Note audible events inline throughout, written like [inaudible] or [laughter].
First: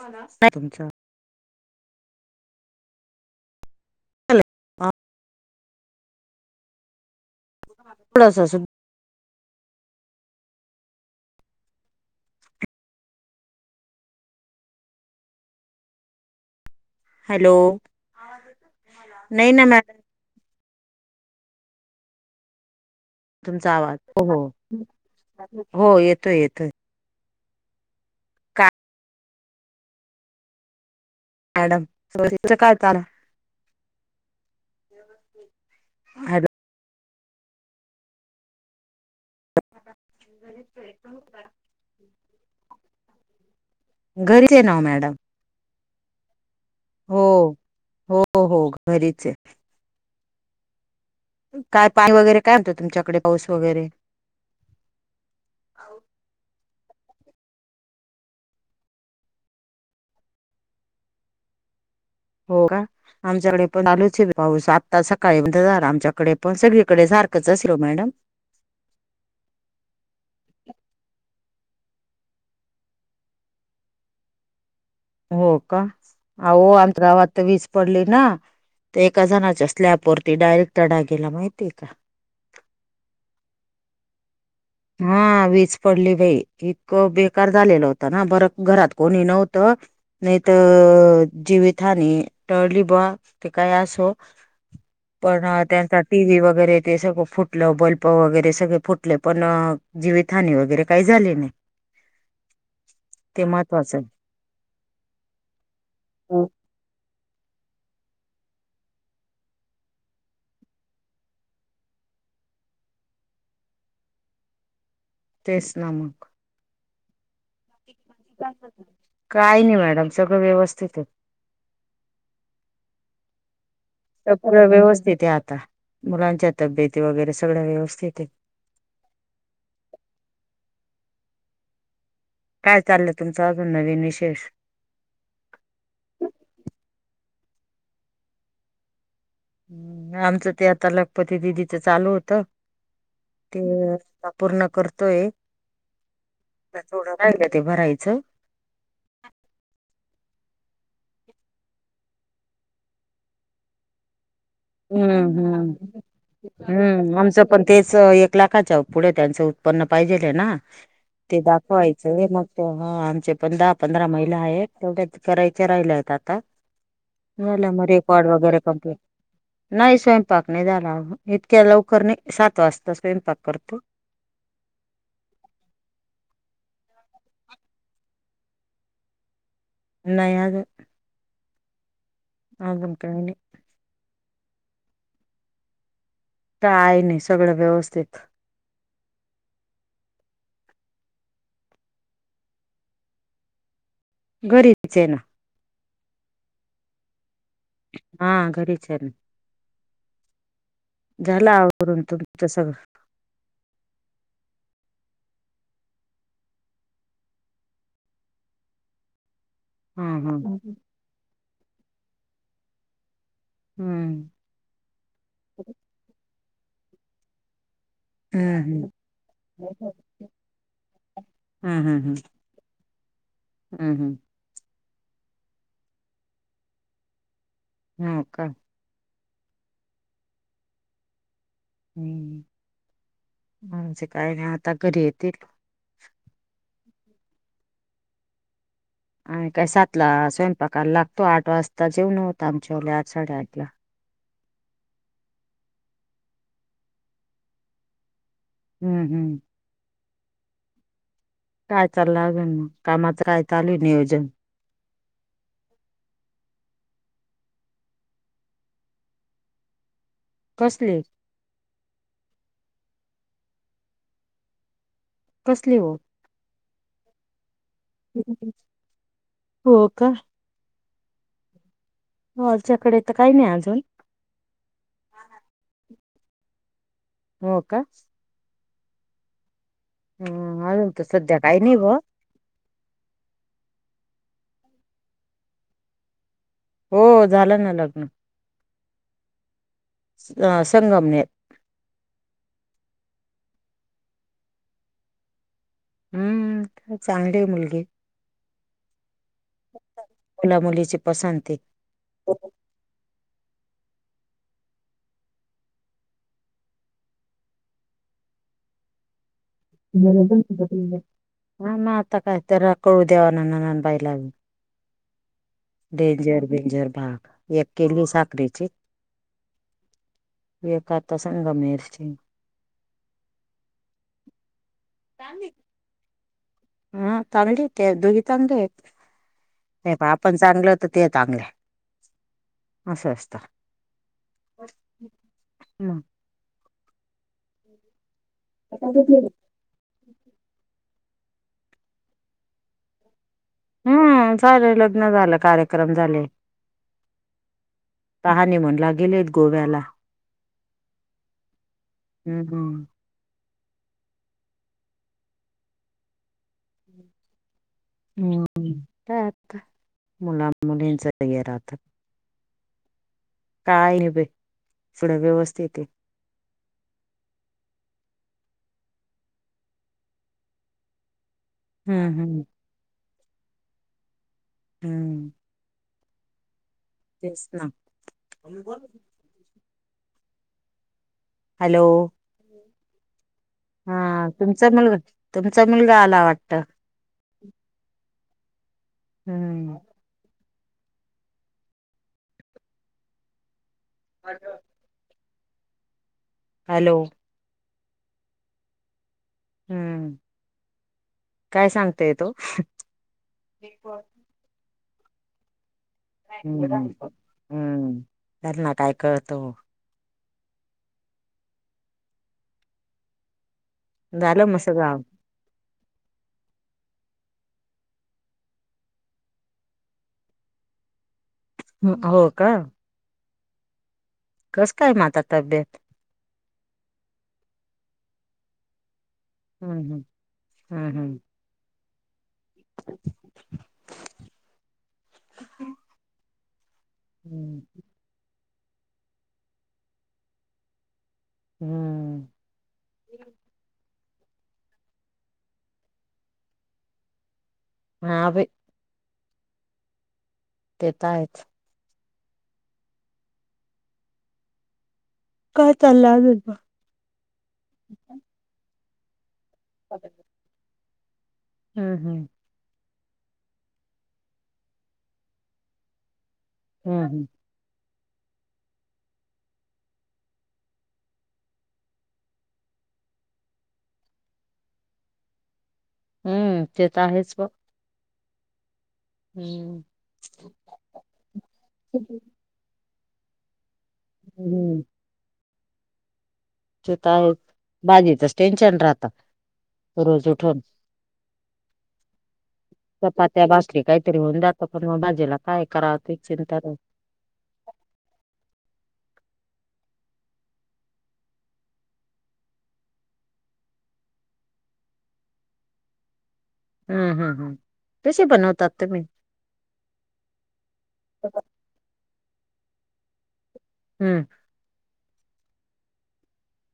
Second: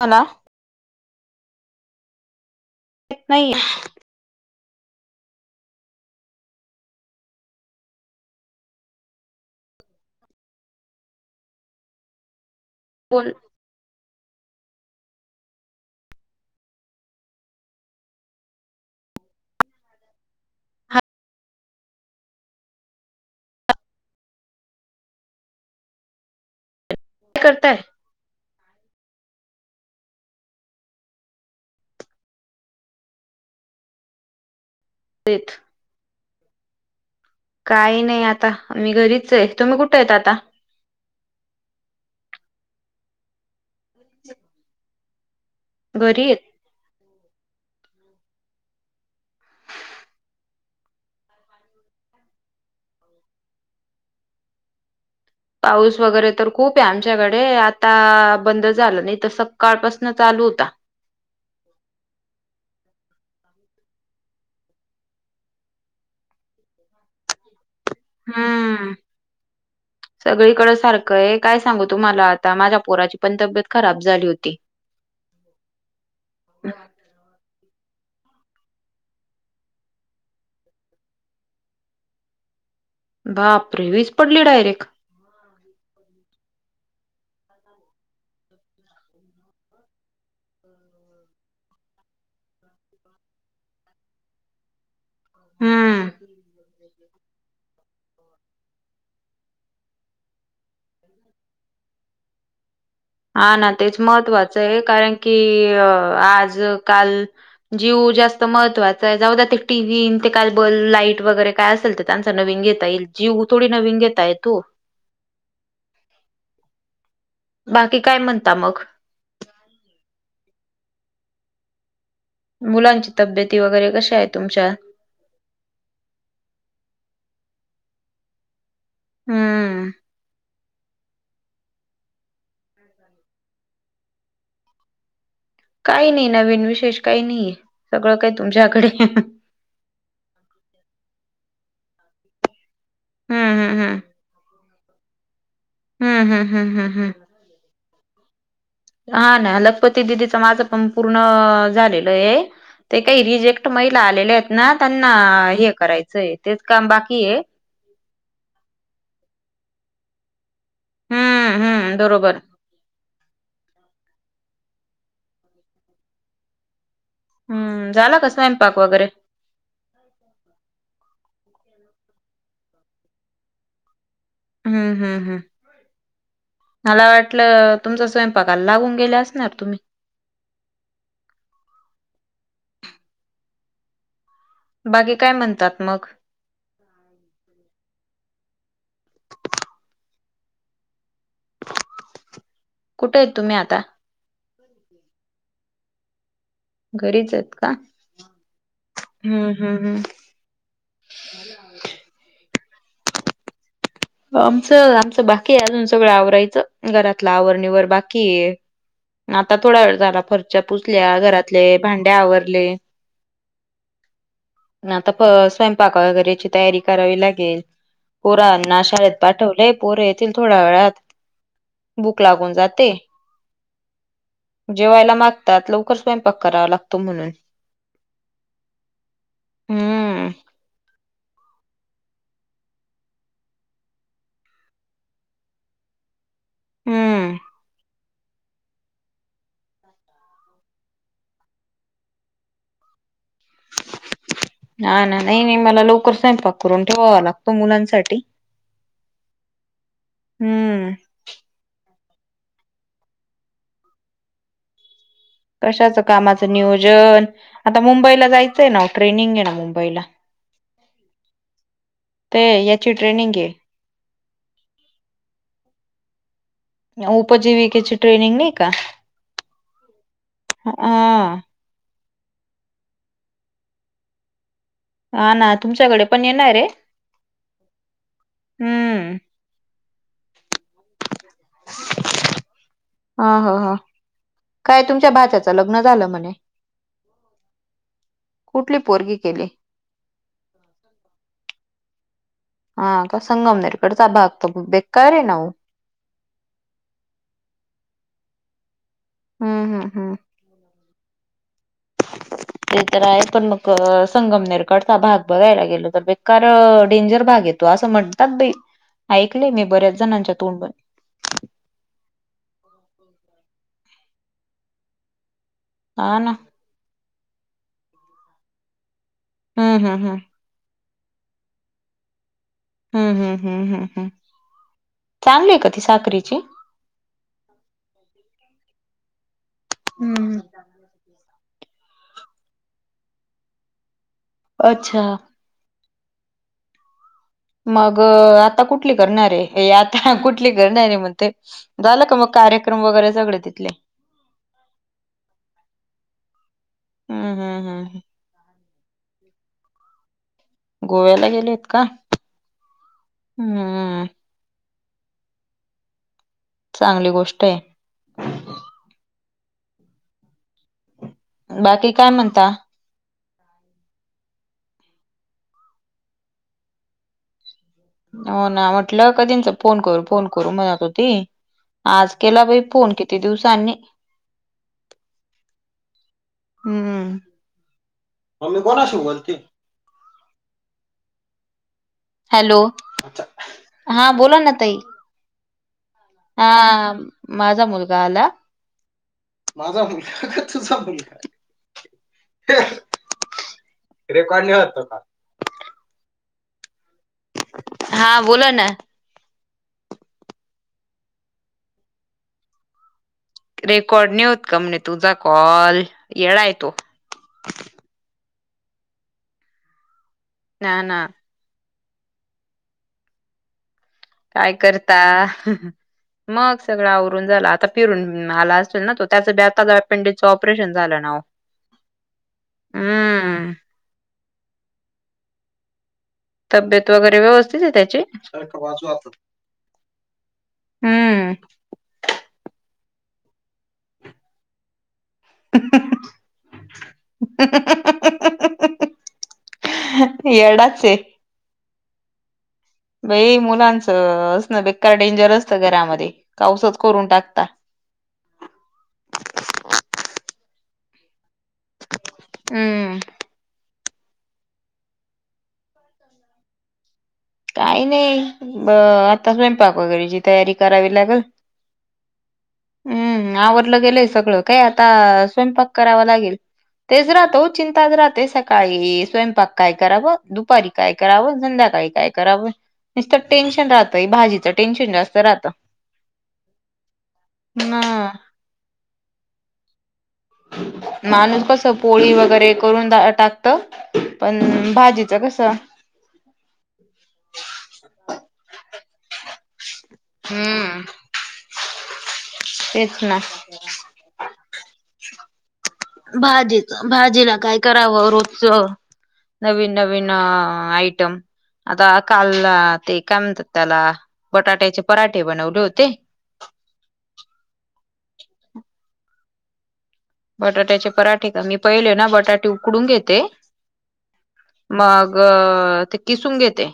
मला का तुमचं नाही चाले हां थोडासा सुद्ध बोल हॅलो नाही ना मॅ तुमचा आवाज हो हो हो येतोय येतोय करताय काय मॅड काड काही नाही आता मी घरीच आहे तुम्ही कुठे आहेत आता घरीच ना मॅडम गरीब हो हो हो घरीच आहे काय पाणी वगैरे काय होतं तुमच्याकडे पाऊस वगैरे पाऊस वगैरे तर खूप आहे आमच्याकडे आता बंद झालं नाही तर सकाळपासन चालू होता हो का आमच्याकडे पण आलोच पाऊस आत्ता सकाळी झाला आमच्याकडे पण सगळीकडे सारखंच असेल मॅडम हा [inaudible] सगळीकड सारखं आहे काय सांगू तू मला आता माझ्या पोराची पण तब्येत खराब झाली होती हो का अंतराव आता वीज पडली ना ते एका जणाच्या स्लॅब वरती डायरेक्ट टडा गेला माहितीय का बापरेवीच पडली डायरेक्ट हा वीज पडली बाई इतकं बेकार झालेला होत ना बरं घरात कोणी नव्हतं नाही तर जीवितहानी टळली बा ते काय असो पण त्यांचा हम्म टी व्ही वगैरे ते सगळं फुटलं बल्ब वगैरे सगळे फुटले पण जीवितहानी वगैरे काही झाली नाही. ते हा ना तेच महत्त्वाचं महत्त्वाचं आहे कारण की आज काल जीव जास्त महत्त्वाचा आहे जाऊ ते टीव्ही ते काबल लाईट वगैरे काय असेल तर. त्यांचा नवीन घेता येईल जीव थोडी नवीन घेता येतो. तेच ना मग. बाकी काय म्हणता मग? काही नाही मॅडम सगळं व्यवस्थित आहेत. मुलांच तब्येतती वगैरे कशी? पू व्यवस्थित आहे आता मुलांच्या तब्येेत वगैरे सगळ व्यवस्थित आहे. हम्म. काय चाललंय तुमचं अजून नवीन विशेष? काही नाही नवीन विशेष काही नाही आहे सगळं काही तुमच्याकडे. हम् आमचं ते आता लखपती दिदीचं चालू होत. ते हम्म हम्म हम्म पूर्ण करतोय हम्म हम्म हम्म त्या हम्म थोड हम्म राहिलय ते भरायचं. हा ना लखपती दिदीच माझं पण पूर्ण झालेलं आहे. ते काही रिजेक्ट महिला आलेल्या आहेत ना त्यांना हम्म हे हम्म करायचंय तेच काम हम्म बाकी आहे. आमचं पण तेच एक लाखाच्या पुढे त्यांचं उत्पन्न पाहिजेल आहे ना ते हम्म हम्म दाखवायचंय बरोबर मग. ह आमचे पण दहा-पंधरा महिला आहेत तेवढ्याच करायच्या राहिल्या आहेत आता. झाले मग हम्म रेट झाला का वाढवय बर स्वयंपाक पडतय. वगैरे नाही स्वयंपाक नाही झाला इतक्या लवकर नाही सात वाजता स्वयंपाक करतो. हम् हम हम. मला वाटलं तुमचा स्वयंपाकाला लागून गेले असणार तुम्ही. नाही अज सांगून ठेवावे. बाकी काय म्हणतात मग? काय नाही सगळं व्यवस्थित. कुठे आहेत तुम्ही आता? घरीच आहे ना. घरीच आहेत का? हा घरीच ना. हम् हम् हम्. झाला आवरून तुमच सगळं? आमचं, आमचं बाकी आहे अजून सगळं आवरायचं घरातलं आवरणीिवर बाकी आहे. [inaudible] आता थोडा वेळ झाला हम्म फर्च्या पुचल्या घरातले भांड्या आवरले. हम्म. मग आता प स्वयंपाक वगैरेची तयारी करावी लागेल पोरांना हम्म अश पाठवले हम्म पोर येतील थोड्या वेळात भुक लागून जाते. हम् हम्. जेवायला मागतात लवकर स्वयंपाक करावा लागतो म्हणून. हम का. हम्म हम्म, म्हणजे काय नाही आता घरी येतील. हम्म. आणि काय सात ला स्वयंपाकायला लागतो आठ वाजता जेऊन होत आमच्या ले आठ साडेआठ ला. ह ना नाही, नाही मला लवकर स्वयंपाक करून ठेवावा लागतो मुलांसाठी. हम्म हम्म हम्म काय चालल आजुन. कामाच काय चालूय नियोजन. कशाच कामाच नियोजन, आता मुंबईला जायचय ना हो ट्रेनिंग आहे ना मुंबईला. कसले ते याची ट्रेनिंग आहे. कसली हो. उपजीवीकेची ट्रेनिंग नाही का? हो का ह हो आलच्याकडे तर काही नाही अजून. हा ना तुमच्याकडे पण येणार आहे. हो का? हम्म हम्म अजून त सध्या काही नाही बवा. हा हा हा काय तुमच्या भााच्याच लग्न झाल म्हणे. हो झाल ना लग्न. कुठली पोरगी केली. अ संगमनेर. हा का, संगमनेर कडचा भाग तो बेकार आहे ना हो. हम्म चांगली आहे मुलगी. हम्म हम्म हम्म मुला मुलीची पसंती ते तर आहे पण, मग संगमनेरकडचा भाग बघायला गेलो तर बेकार डेंजर भाग आहे. तू अस म्हणतात बाई ऐकले मी बऱ्याच जणांच्या तोंडून. हा म आता जरा कळू देवा ना ननंदबाईलाबी हा ना डेंजर आहे. डेंजर भाग एक केली साकरीची. हम्म हम्म हम्म एक आता संगमनेरची हम्म हम्म हम्म हम्म हम्म चांगली आहे का ती साकरीची. हा सांगली आहे. त्या दोघी चांगले आहेत. हे पहा आपण हम्म चांगल तर ते चांगल्या अस असत. अच्छा हम्म मग आता कुठली करणार आहे. हे आता कुठली करणार आहे म्हणतय झालं का मग कार्यक्रम वगैरे सगळे ती हम्म झाले. लग्न झालं कार्यक्रम झाले. हम्म हम्म हम्म आता हनीमूनला गेलेत गोव्याला. गोव्याला गेलेत का? हम्म हम्म चांगली गोष्ट आहे. हम्म काय आता मुला मुलींच ते हे राहत. बाकी काय म्हणता? काय नाही बई थोड व्यवस्थित आहे. हो ना म्हटल कधींच फोन करू फोन करू म्हणत होती. आज हम्म हम्म. केला बाई फोन किती दिवसांनी. हम्म हम्म तेच ना मम्मी कोणाशी बोलतीये. हॅलो हॅलो हा बोला ना तुमचा ताई मुलगा तुमचा मुलगा आला हा वाटत माझा मुलगा आला हम्म. माझा [inaudible] रेकॉर्ड लिहत का हॅलो हा बोला ना हम्म काय सांगतोय तो रेकॉर्ड नाही होत का म्हणे तुझा कॉल येडा आहे हम्म तो. हम्म त्याना काय कळत हो ना ना झालं काय मग सगळं करता मग सगळं आवरून झाला आता फिरून आला असेल ना तो त्याचं ब आता अपेंडिकचं ऑपरेशन झालं ना वो हम् हो का हम्म. कस काय माता तब्येत. तब्येत वगैरे व्यवस्थित आहे त्याची बाज. हम्म हम्म हम्म हम्म. [unintelligible] हम्म. हमममममममम येडाचय हम्म बई मुलांचं अस ना बेकार डेंजर असतं घरामध्ये काऊसच करून टाकता हा बाई तेेत आहेच. हम्म. काय चालला आज. काही नाही ब आता स्वयंपाक वगैरेची तयारी करावी लागेल. हम्म हम्म. हम्म आवरलं गेलंय सगळं काय आता स्वयंपाक करावा लागेल हम्म तेच हम्म. राहत हो. चिंता राहते सकाळी स्वयंपाक काय करावं दुपारी काय करावं संध्याकाळी काय. करा नसत टेन्न राहतं भाजीचं टेन्शन जास्त राहतं. हम्म ते तर आहेच बघ. [unintelligible] हम्म. माणूस कस पोळी वगैरे करून टाकत पण हम्म भाजी. जग कसं. आहे बाजीतच टेन्शन राहत. रोज उठून हम्म तेच ना चपात्याास. काहीतरी होऊ जात पण मग बाजे लाग. भाजीच भाजीला काय करावं रोजच. नवीन नवीन आयटम. आता काल ते काय म्हणतात त्याला बटाट्याचे पराठे बनवले होते. हम्म हम् हम कशी बनवतात तुम्ही. बटाट्याचे पराठे का मी पहिले ना बटाटे उकडून घेते. हम्म. मग ते किसून घेते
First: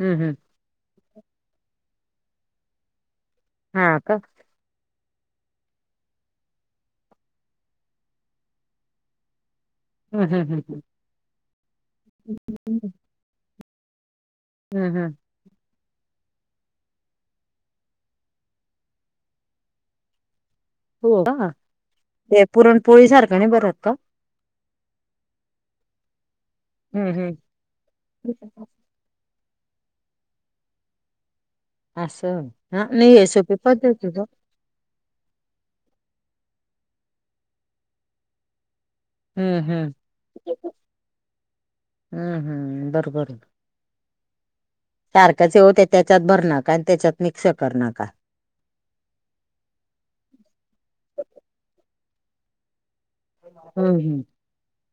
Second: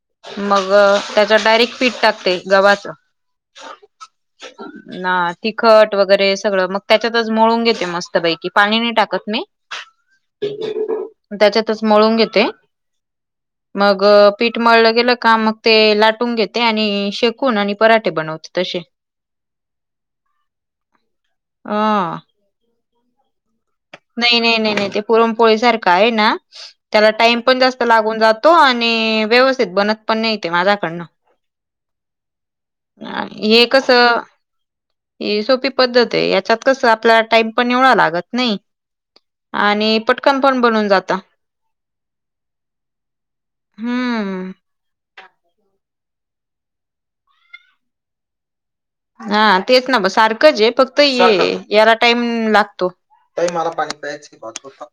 हम्म हम्म मग. त्याचा डायरेक्ट पीठ टाकते गव्हाचं. हा का. ना तिखट वगैरे सगळं मग त्या त्याच्यातळून घेते मस्त पैकी पाणी नाही टाकत मी. हम्म हम्म हम्म त्याच्यातच मळून घेते मग पीठ हम्म मळलं हम्म. गेलं हम्म. का मग. ते लाटून घेते आणि शेकून आणि पराठे बनवते तसे. हो का. हम्म. ते पुरणपोळी सारखं नाही बरत का. नाही नाही नाही नाही ते पुरमपोळी सारखं आहे ना त्याला हम्म हम्म. टाइम पण जास्त लागून जातो आणि. आणि व्यवस्थित बनत पण नाहीेते माझ्याकडनं. असं हा नाही आहे सोपी हे कसं पद्धतीचं. ही सोपी पद्धत आहे याच्यात कस आपल्याला टाइम पण एवढा लागत नाही. हम्म हम्म. आणि पटकन पण बनून जात. हम्म हम्म हम्म. सारखाचे होते त्याच्यात भर नका आणि त्याच्यात मिक्स कर नका. हा तेच ना ब सारखंच आहे फक्त ये याला टाईम लागतो. बाई मला हम्म पाणी हम्म प्यायची थोडं थांब.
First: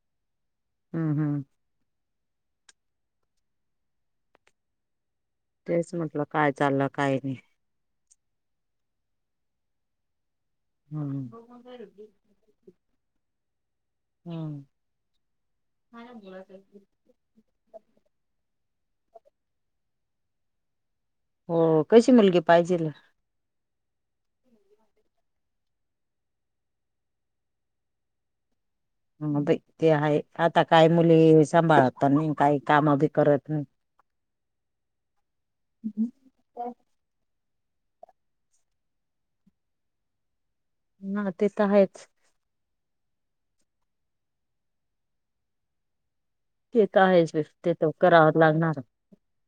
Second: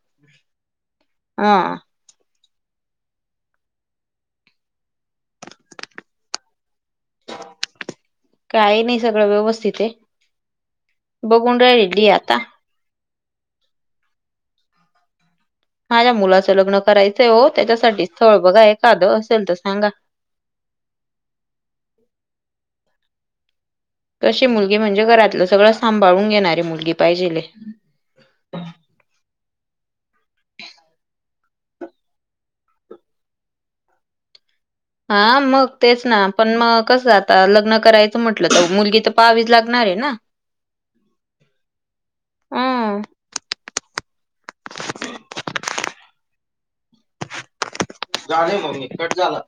हम्म हम.. ह. तेच म्हटलं काय चाललं काही नाही? काही नाही सगळं व्यवस्थित आहे बघून राहिल ि हम्म आता. हम्म. माझ्या मुलाचं लग्न करायचंय हो त्याच्यासाठी स्थळ बघा ए कादं असेल तर सांगा. हो कशी मुलगी पाहिजे. तशी मुलगी म्हणजे घरातलं सगळं सांभाळून घेणारे मुलगी पाहिजेले. ह ते आहे आता काय मुली सांभाळत नाही काही काम बी करत नाही. हा मग तेच ना. पण मग कसं आता लग्न करायचं म्हटलं तर मुलगी तर पाहावीच लागणार आहे ना. ह ते तर आहेच. हं. ते त आहेच आहे ते तर करा. जाले मग मी कट झाला.